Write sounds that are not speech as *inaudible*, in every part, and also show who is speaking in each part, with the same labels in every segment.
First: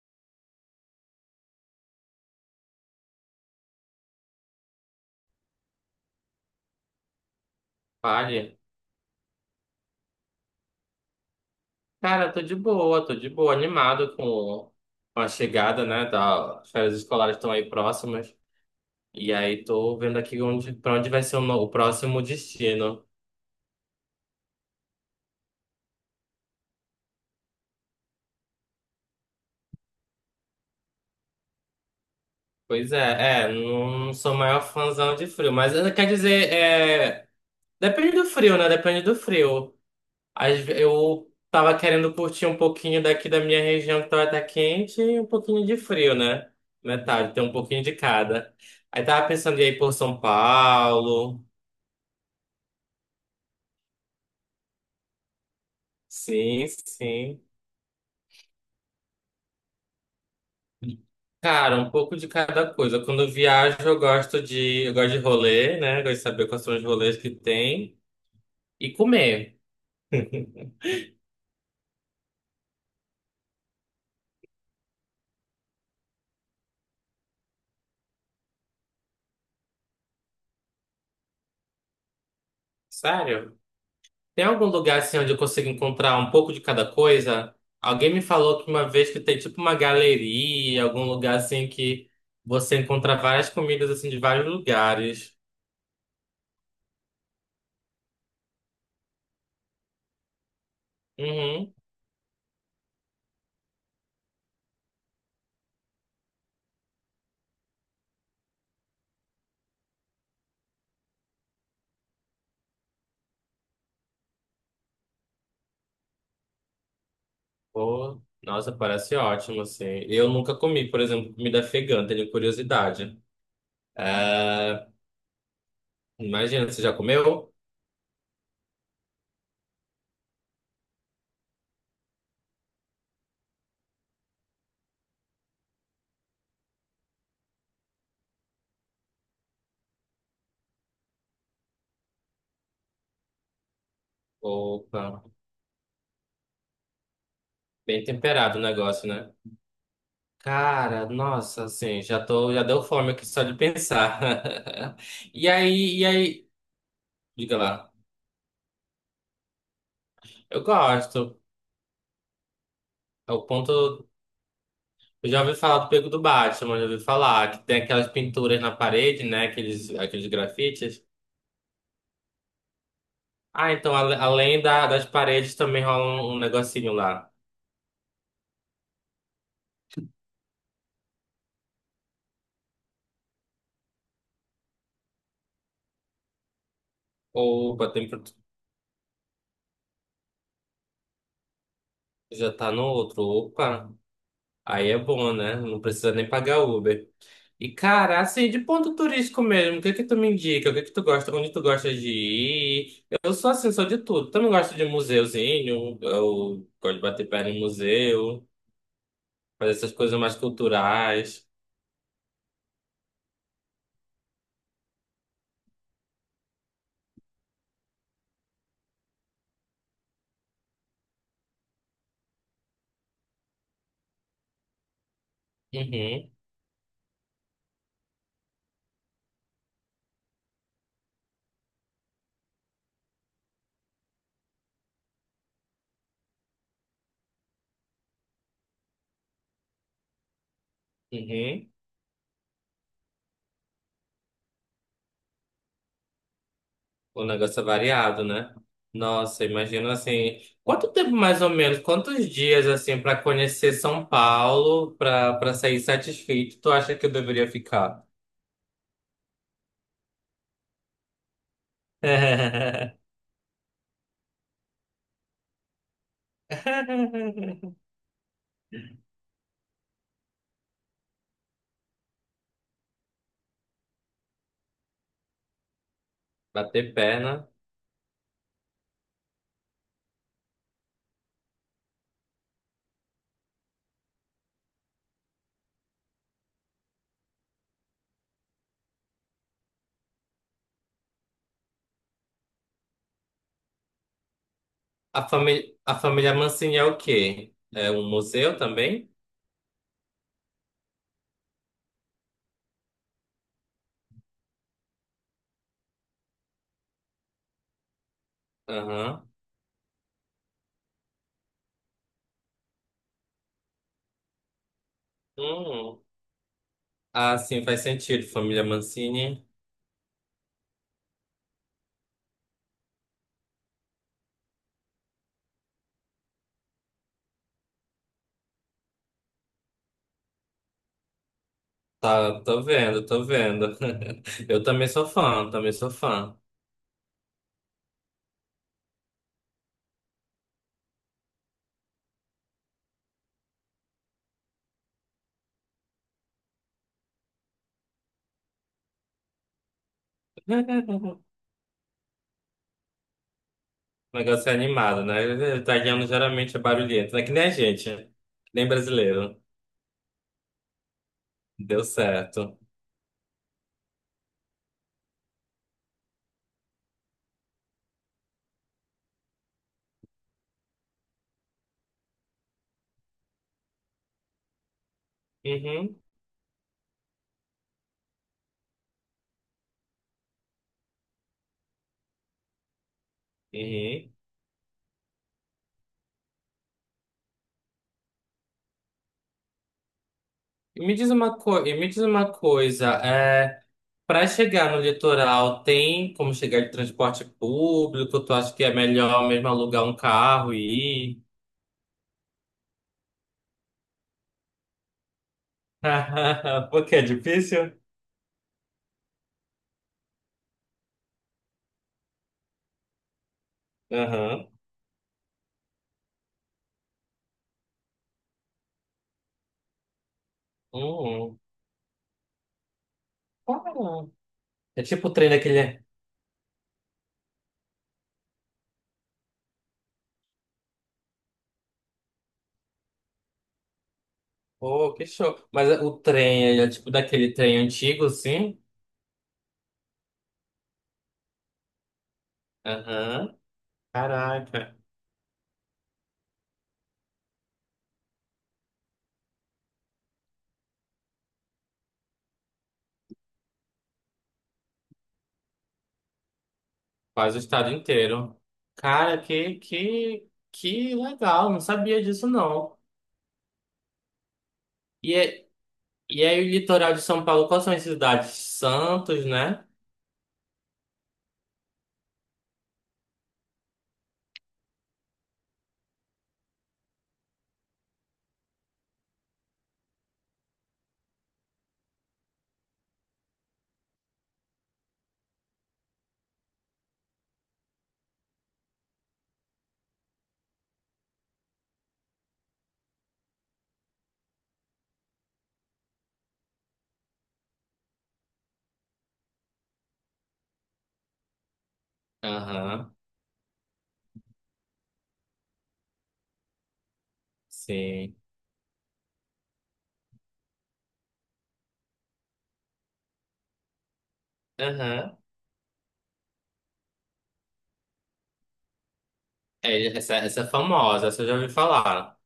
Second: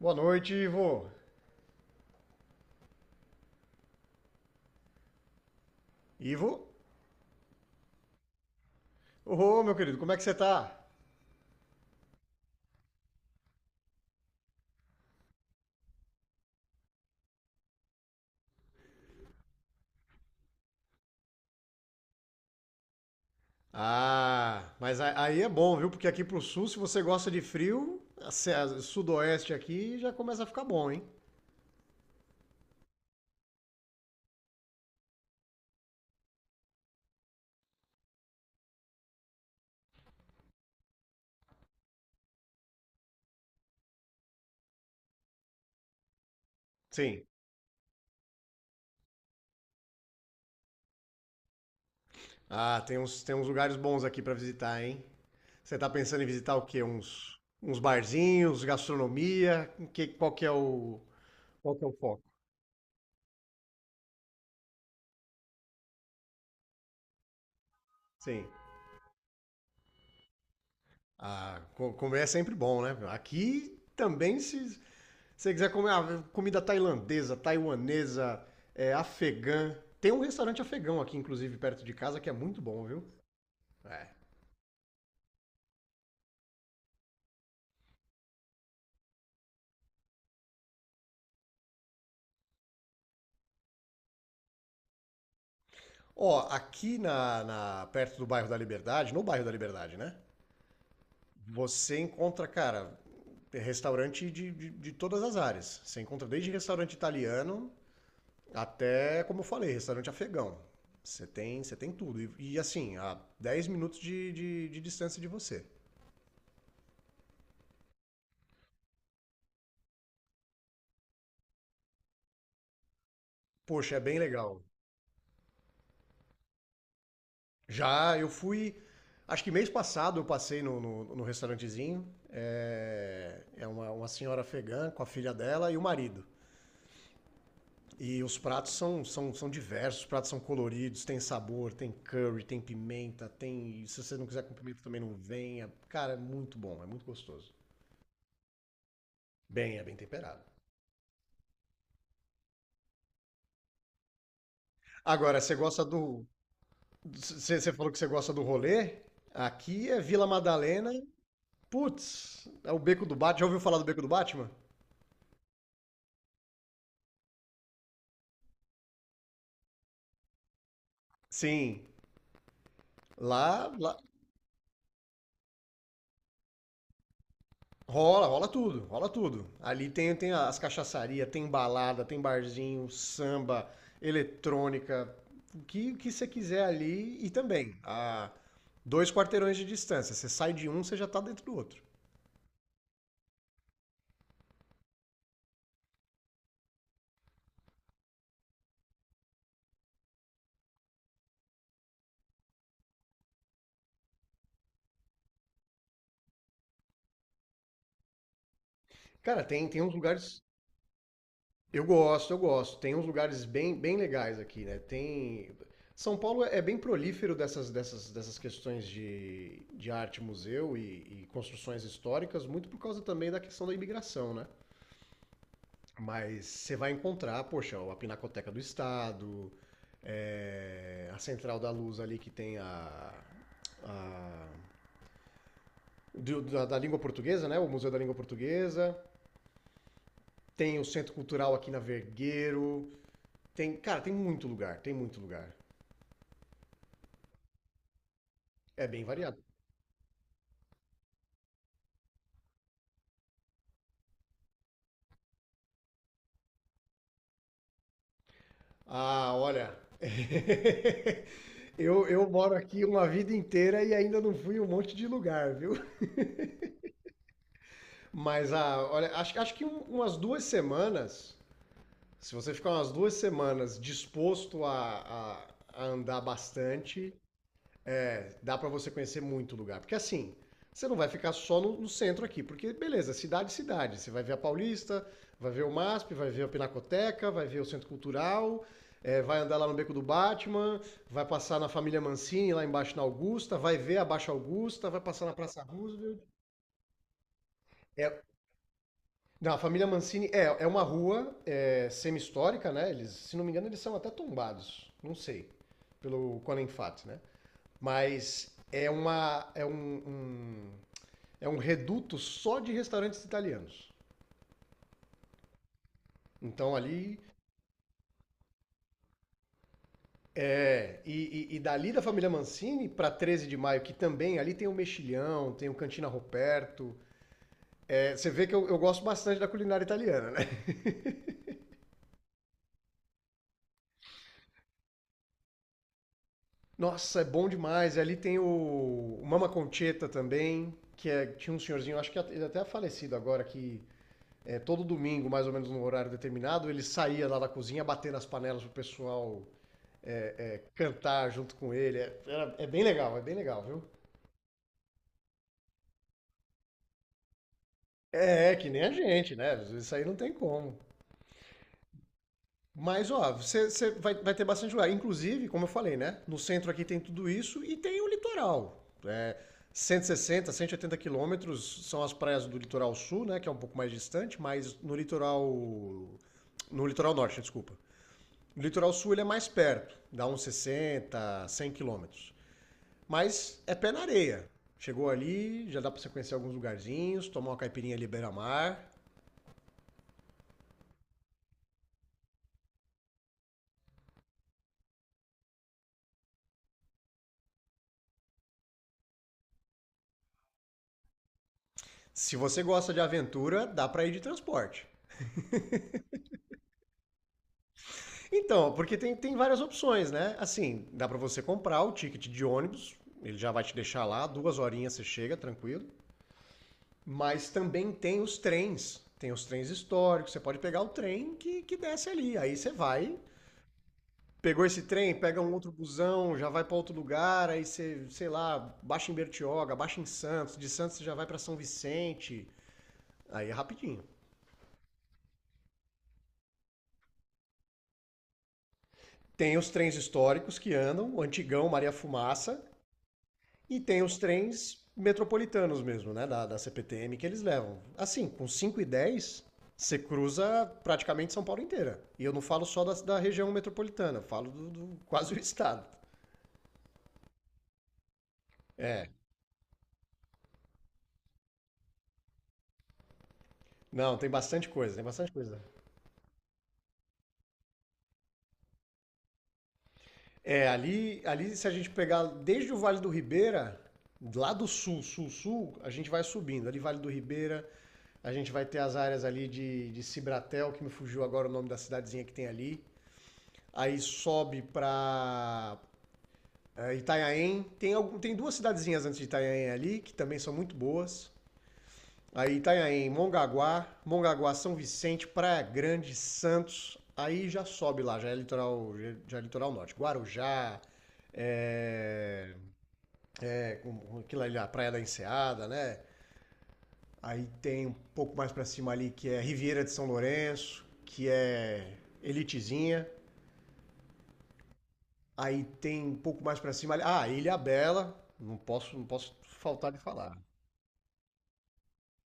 Speaker 1: Boa noite, Ivo. Ivo?
Speaker 2: Vale.
Speaker 1: Ô, meu querido, como é que você tá?
Speaker 2: Cara, tô de boa, animado com a chegada, né? As férias escolares estão aí próximas. E aí tô vendo aqui onde, pra onde vai ser o, no- o próximo destino.
Speaker 1: Ah, mas aí é bom, viu? Porque aqui pro sul, se você gosta de frio, a se- a- sudoeste aqui já começa a ficar bom, hein?
Speaker 2: Pois é, é, não sou maior fãzão de frio, mas quer dizer, é, depende do frio, né? Depende do frio. Eu tava querendo curtir um pouquinho daqui da minha região que tá quente e um pouquinho de frio, né?
Speaker 1: Sim.
Speaker 2: Metade, tem um pouquinho de cada. Aí tava pensando em ir por São Paulo.
Speaker 1: Ah, tem uns lugares bons aqui pra visitar, hein? Você tá pensando em visitar o
Speaker 2: Sim,
Speaker 1: quê? Uns,
Speaker 2: sim.
Speaker 1: uns barzinhos, gastronomia? Qual
Speaker 2: Cara,
Speaker 1: que é
Speaker 2: um
Speaker 1: o
Speaker 2: pouco
Speaker 1: foco?
Speaker 2: de cada coisa. Quando eu viajo, eu gosto de rolê, né? Gosto de saber quais são os rolês que tem
Speaker 1: Sim.
Speaker 2: e comer.
Speaker 1: Ah, comer é sempre bom, né? Aqui também se. Se você quiser comer comida tailandesa, taiwanesa, afegã. Tem um restaurante afegão aqui, inclusive, perto de casa, que é muito bom, viu?
Speaker 2: Sério?
Speaker 1: É.
Speaker 2: Tem algum lugar assim onde eu consigo encontrar um pouco de cada coisa? Alguém me falou que uma vez que tem tipo uma galeria, algum lugar assim que você encontra várias comidas assim de vários lugares.
Speaker 1: Ó, perto do bairro da Liberdade, no bairro da Liberdade, né?
Speaker 2: Uhum.
Speaker 1: Você encontra, cara, restaurante de todas as áreas. Você encontra desde restaurante italiano até, como eu falei, restaurante afegão. Você tem tudo. E, assim, a 10 minutos de distância de você.
Speaker 2: Pô, nossa, parece ótimo, assim. Eu nunca comi, por exemplo, comida afegã, tenho curiosidade.
Speaker 1: Poxa, é bem legal.
Speaker 2: É, imagina, você já comeu?
Speaker 1: Já, eu fui. Acho que mês passado eu passei no restaurantezinho. É uma senhora afegã com a filha dela e o marido. E os pratos são diversos, os pratos são coloridos, tem sabor, tem curry, tem pimenta, tem. Se você não quiser com pimenta também não
Speaker 2: Opa,
Speaker 1: venha. Cara, é muito bom, é muito gostoso.
Speaker 2: bem temperado o negócio, né?
Speaker 1: Bem, é bem temperado.
Speaker 2: Cara, nossa, assim, já tô, já deu fome aqui só de pensar. *laughs*
Speaker 1: Agora,
Speaker 2: E
Speaker 1: você gosta
Speaker 2: aí, e
Speaker 1: do.
Speaker 2: aí, diga
Speaker 1: Você falou
Speaker 2: lá.
Speaker 1: que você gosta do rolê? Aqui é Vila
Speaker 2: Eu
Speaker 1: Madalena.
Speaker 2: gosto.
Speaker 1: Putz, é o Beco do
Speaker 2: É
Speaker 1: Batman. Já
Speaker 2: o
Speaker 1: ouviu falar do Beco do
Speaker 2: ponto,
Speaker 1: Batman?
Speaker 2: eu já ouvi falar do Pego do Batman, já ouvi falar que tem aquelas pinturas na parede, né? Aqueles grafites.
Speaker 1: Sim.
Speaker 2: Ah, então
Speaker 1: Lá
Speaker 2: das paredes também rola um negocinho lá.
Speaker 1: rola tudo, rola tudo. Ali tem as cachaçarias, tem balada, tem barzinho, samba, eletrônica, o que você quiser ali e também
Speaker 2: Opa, tem, pro-
Speaker 1: a 2 quarteirões de distância. Você sai de um, você já tá dentro do outro.
Speaker 2: já tá no outro. Opa. Aí é bom, né? Não precisa nem pagar Uber. E, cara, assim, de ponto turístico mesmo, o que é que tu me indica? O que é que tu gosta? Onde tu gosta de ir? Eu sou assim, sou de tudo. Também gosto de museuzinho, eu gosto de bater perna em museu,
Speaker 1: Cara,
Speaker 2: fazer
Speaker 1: tem
Speaker 2: essas
Speaker 1: uns
Speaker 2: coisas mais
Speaker 1: lugares.
Speaker 2: culturais.
Speaker 1: Eu gosto, eu gosto. Tem uns lugares bem, bem legais aqui, né? Tem. São Paulo é bem prolífero dessas questões de arte, museu e construções históricas, muito por causa também da questão da imigração, né?
Speaker 2: Uhum,
Speaker 1: Mas você vai encontrar, poxa, a Pinacoteca do Estado, a Central da Luz ali que tem a. a da língua portuguesa, né? O Museu da Língua Portuguesa. Tem o Centro Cultural aqui
Speaker 2: uhum.
Speaker 1: na Vergueiro. Tem, cara, tem muito lugar, tem muito lugar.
Speaker 2: O negócio é variado, né?
Speaker 1: É bem variado.
Speaker 2: Nossa, imagino assim, quanto tempo mais ou menos, quantos dias assim pra conhecer São Paulo, pra para sair satisfeito, tu acha que eu deveria ficar?
Speaker 1: Ah, olha. *laughs* Eu moro aqui
Speaker 2: *laughs*
Speaker 1: uma vida inteira e ainda não fui em um monte de lugar, viu?
Speaker 2: *laughs*
Speaker 1: Mas olha, acho que umas 2 semanas. Se você ficar umas 2 semanas disposto a, a- a andar
Speaker 2: Bater
Speaker 1: bastante,
Speaker 2: perna.
Speaker 1: dá para você conhecer muito lugar. Porque assim, você não vai ficar só no centro aqui, porque beleza, cidade, cidade. Você vai ver a Paulista, vai ver o MASP, vai ver a Pinacoteca, vai ver o Centro Cultural, vai andar lá no Beco do Batman, vai passar na Família Mancini, lá embaixo na Augusta, vai ver a Baixa Augusta, vai passar na Praça
Speaker 2: A
Speaker 1: Roosevelt.
Speaker 2: família Mancini é o quê? É um
Speaker 1: É,
Speaker 2: museu também?
Speaker 1: Não, a família Mancini é uma rua é, semi-histórica, né? Eles, se não me engano, eles são até tombados. Não sei. Pelo Conan Fat, né? Mas é
Speaker 2: Aham.
Speaker 1: uma. Um- é um reduto só de restaurantes italianos.
Speaker 2: Hum.
Speaker 1: Então ali.
Speaker 2: Ah, sim, faz sentido. Família Mancini.
Speaker 1: E dali da família Mancini para 13 de Maio, que também ali tem o Mexilhão, tem o Cantina Roberto. Você vê que eu gosto bastante da culinária italiana, né?
Speaker 2: Tá, tô vendo, tô vendo. *laughs* Eu também sou fã, também sou fã.
Speaker 1: Nossa, é bom demais. Ali tem o Mama Concheta também, tinha um senhorzinho, acho que ele até é falecido agora, que todo domingo, mais ou menos no horário determinado, ele saía lá da cozinha batendo as panelas pro pessoal
Speaker 2: *laughs*
Speaker 1: cantar junto com ele. É, é bem legal, viu?
Speaker 2: O negócio é animado, né? Italiano geralmente é barulhento, né? Que nem a gente, que
Speaker 1: É
Speaker 2: nem
Speaker 1: que nem a gente,
Speaker 2: brasileiro.
Speaker 1: né? Isso aí não tem como.
Speaker 2: Deu certo.
Speaker 1: Mas, ó, você vai, vai ter bastante lugar. Inclusive, como eu falei, né? No centro aqui tem tudo isso e tem o litoral. É, 160 180 quilômetros são as praias do litoral sul, né? Que é um pouco mais distante, mas no
Speaker 2: Uhum,
Speaker 1: litoral. No litoral norte, desculpa. No litoral sul ele é mais perto, dá uns 60 100 quilômetros. Mas é pé na
Speaker 2: uhum.
Speaker 1: areia. Chegou ali, já dá pra você conhecer alguns lugarzinhos, tomar uma caipirinha ali beira-mar.
Speaker 2: E me diz uma coisa, para chegar no litoral, tem como chegar de transporte público? Tu acha que é melhor mesmo alugar um carro e ir?
Speaker 1: Se você gosta de aventura, dá pra ir de transporte.
Speaker 2: *laughs* Porque é difícil?
Speaker 1: Então, porque tem várias opções, né? Assim, dá pra você comprar o ticket de ônibus, ele já vai te deixar lá,
Speaker 2: Aham.
Speaker 1: 2 horinhas você chega, tranquilo. Mas também tem os trens históricos, você pode pegar o trem
Speaker 2: Hum,
Speaker 1: que desce ali, aí você vai.
Speaker 2: para.
Speaker 1: Pegou esse
Speaker 2: É tipo o
Speaker 1: trem,
Speaker 2: trem
Speaker 1: pega um outro
Speaker 2: daquele.
Speaker 1: busão, já vai pra outro lugar, aí você, sei lá, baixa em Bertioga, baixa em Santos, de Santos você já vai pra São Vicente, aí é rapidinho.
Speaker 2: Oh, que show. Mas o trem ele é tipo daquele trem antigo, assim?
Speaker 1: Tem os trens históricos que andam, o antigão Maria Fumaça.
Speaker 2: Aham.
Speaker 1: E tem os
Speaker 2: Caraca.
Speaker 1: trens metropolitanos mesmo, né? Da CPTM que eles levam. Assim, com 5 e 10 você cruza praticamente São Paulo inteira. E eu não falo só da região metropolitana, eu falo do quase o estado.
Speaker 2: Quase o estado inteiro.
Speaker 1: É.
Speaker 2: Cara, que legal. Não sabia disso, não.
Speaker 1: Não, tem bastante coisa, tem
Speaker 2: E,
Speaker 1: bastante
Speaker 2: é-
Speaker 1: coisa.
Speaker 2: E aí, o litoral de São Paulo, quais são as cidades? Santos, né?
Speaker 1: Ali se a gente pegar desde o Vale do Ribeira, lá do sul, sul, sul, a gente vai subindo. Ali Vale do Ribeira, a gente vai ter as áreas ali de Cibratel, que me fugiu agora o nome da cidadezinha que tem ali. Aí sobe para. Itanhaém, tem 2 cidadezinhas antes de Itanhaém ali, que também são muito boas. Aí Itanhaém, Mongaguá, São Vicente, Praia Grande, Santos. Aí já sobe lá, já é litoral norte. Guarujá, é,
Speaker 2: Aham,
Speaker 1: com aquilo ali, a Praia da Enseada, né? Aí tem um
Speaker 2: sim.
Speaker 1: pouco mais pra cima ali que é Riviera de São Lourenço, que é Elitezinha.
Speaker 2: Aham.
Speaker 1: Aí tem um pouco mais pra cima ali, Ilha Bela, não posso, não posso
Speaker 2: É,
Speaker 1: faltar de
Speaker 2: essa,
Speaker 1: falar.
Speaker 2: essa é famosa, essa eu já ouvi falar.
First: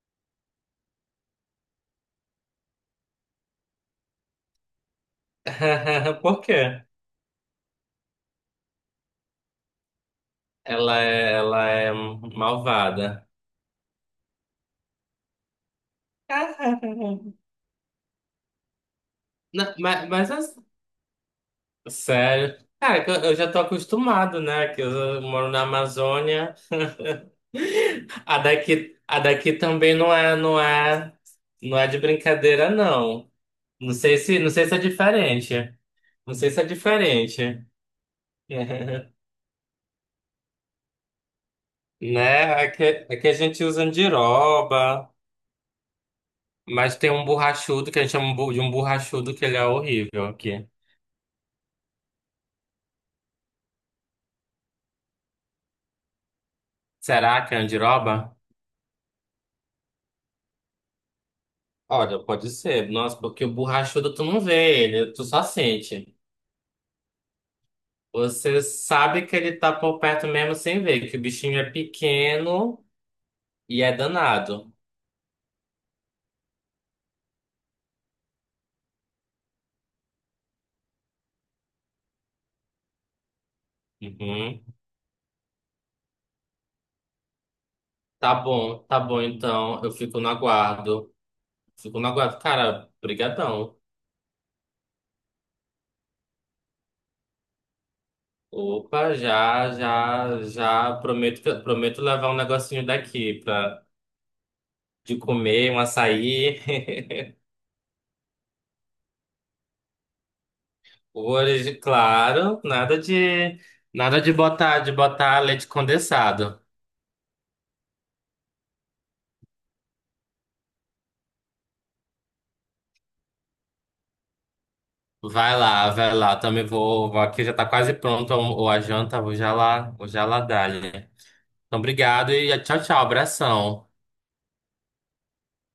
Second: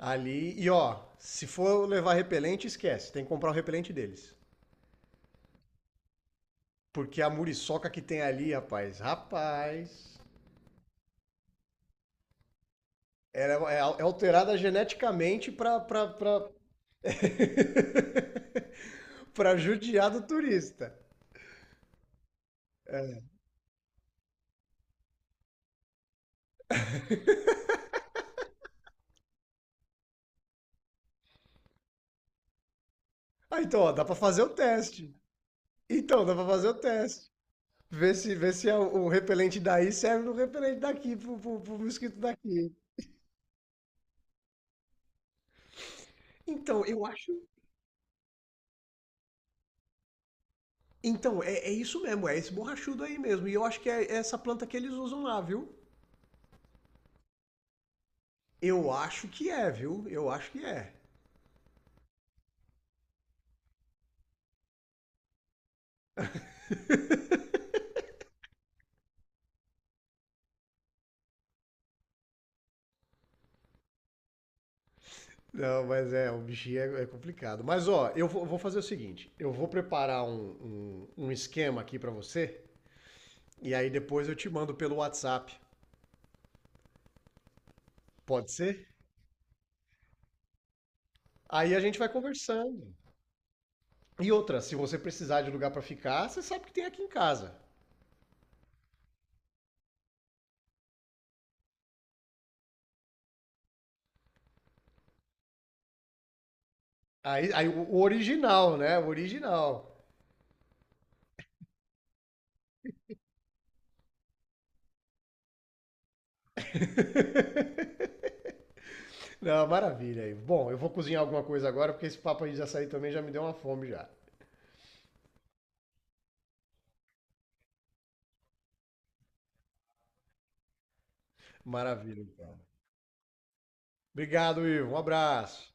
Speaker 1: Ali, e ó, se for levar repelente, esquece. Tem que comprar o repelente deles.
Speaker 2: *laughs* Por quê?
Speaker 1: Porque a muriçoca que tem ali, rapaz, rapaz.
Speaker 2: Ela é malvada.
Speaker 1: É alterada geneticamente pra...
Speaker 2: *laughs*
Speaker 1: *laughs* pra
Speaker 2: Não,
Speaker 1: judiar do
Speaker 2: mas, as-
Speaker 1: turista.
Speaker 2: sério. Cara, que eu já tô acostumado, né? Que eu moro na Amazônia. *laughs* A daqui também não é, não é, não é de brincadeira, não.
Speaker 1: Ah, então, ó, dá pra fazer o
Speaker 2: Não sei se é
Speaker 1: teste.
Speaker 2: diferente.
Speaker 1: Então, dá
Speaker 2: Não
Speaker 1: pra
Speaker 2: sei se é
Speaker 1: fazer o teste.
Speaker 2: diferente.
Speaker 1: Ver se
Speaker 2: *laughs*
Speaker 1: o repelente daí serve no repelente daqui, pro mosquito
Speaker 2: Né?
Speaker 1: daqui.
Speaker 2: Aqui, aqui a gente usa andiroba,
Speaker 1: Então,
Speaker 2: mas
Speaker 1: eu
Speaker 2: tem um
Speaker 1: acho.
Speaker 2: borrachudo que a gente chama de um borrachudo que ele é horrível aqui.
Speaker 1: Então, é isso mesmo, é esse borrachudo aí mesmo. E eu acho que é essa planta que eles usam lá, viu?
Speaker 2: Será que é andiroba?
Speaker 1: Eu acho que é, viu? Eu acho que é.
Speaker 2: Olha, pode ser. Nossa, porque o borrachudo tu não vê ele, tu só sente. Você sabe que ele tá por perto mesmo sem ver, que o bichinho é pequeno e é danado.
Speaker 1: Não, mas é, o bichinho é complicado. Mas ó, vou fazer o seguinte: eu vou preparar um, um esquema aqui pra você, e aí depois eu te
Speaker 2: Uhum.
Speaker 1: mando pelo WhatsApp. Pode ser?
Speaker 2: Tá bom então. Eu fico no aguardo.
Speaker 1: Aí a gente
Speaker 2: Fico no
Speaker 1: vai
Speaker 2: aguardo. Cara,
Speaker 1: conversando.
Speaker 2: brigadão.
Speaker 1: E outra, se você precisar de lugar pra ficar, você sabe que tem aqui em casa.
Speaker 2: Opa, já prometo, prometo levar um negocinho daqui pra, de comer, um açaí. *laughs*
Speaker 1: Aí o original, né? O original.
Speaker 2: Hoje, claro, nada de botar, de botar leite condensado.
Speaker 1: *laughs* Não, maravilha aí. Bom, eu vou cozinhar alguma coisa agora, porque esse papo aí de açaí também já me deu uma fome já.
Speaker 2: Vai lá, também vou, vou aqui já tá quase pronto ou a janta, vou já lá dar, né? Então,
Speaker 1: Maravilha,
Speaker 2: obrigado e
Speaker 1: então.
Speaker 2: tchau, tchau, abração.
Speaker 1: Obrigado, Ivo. Um abraço.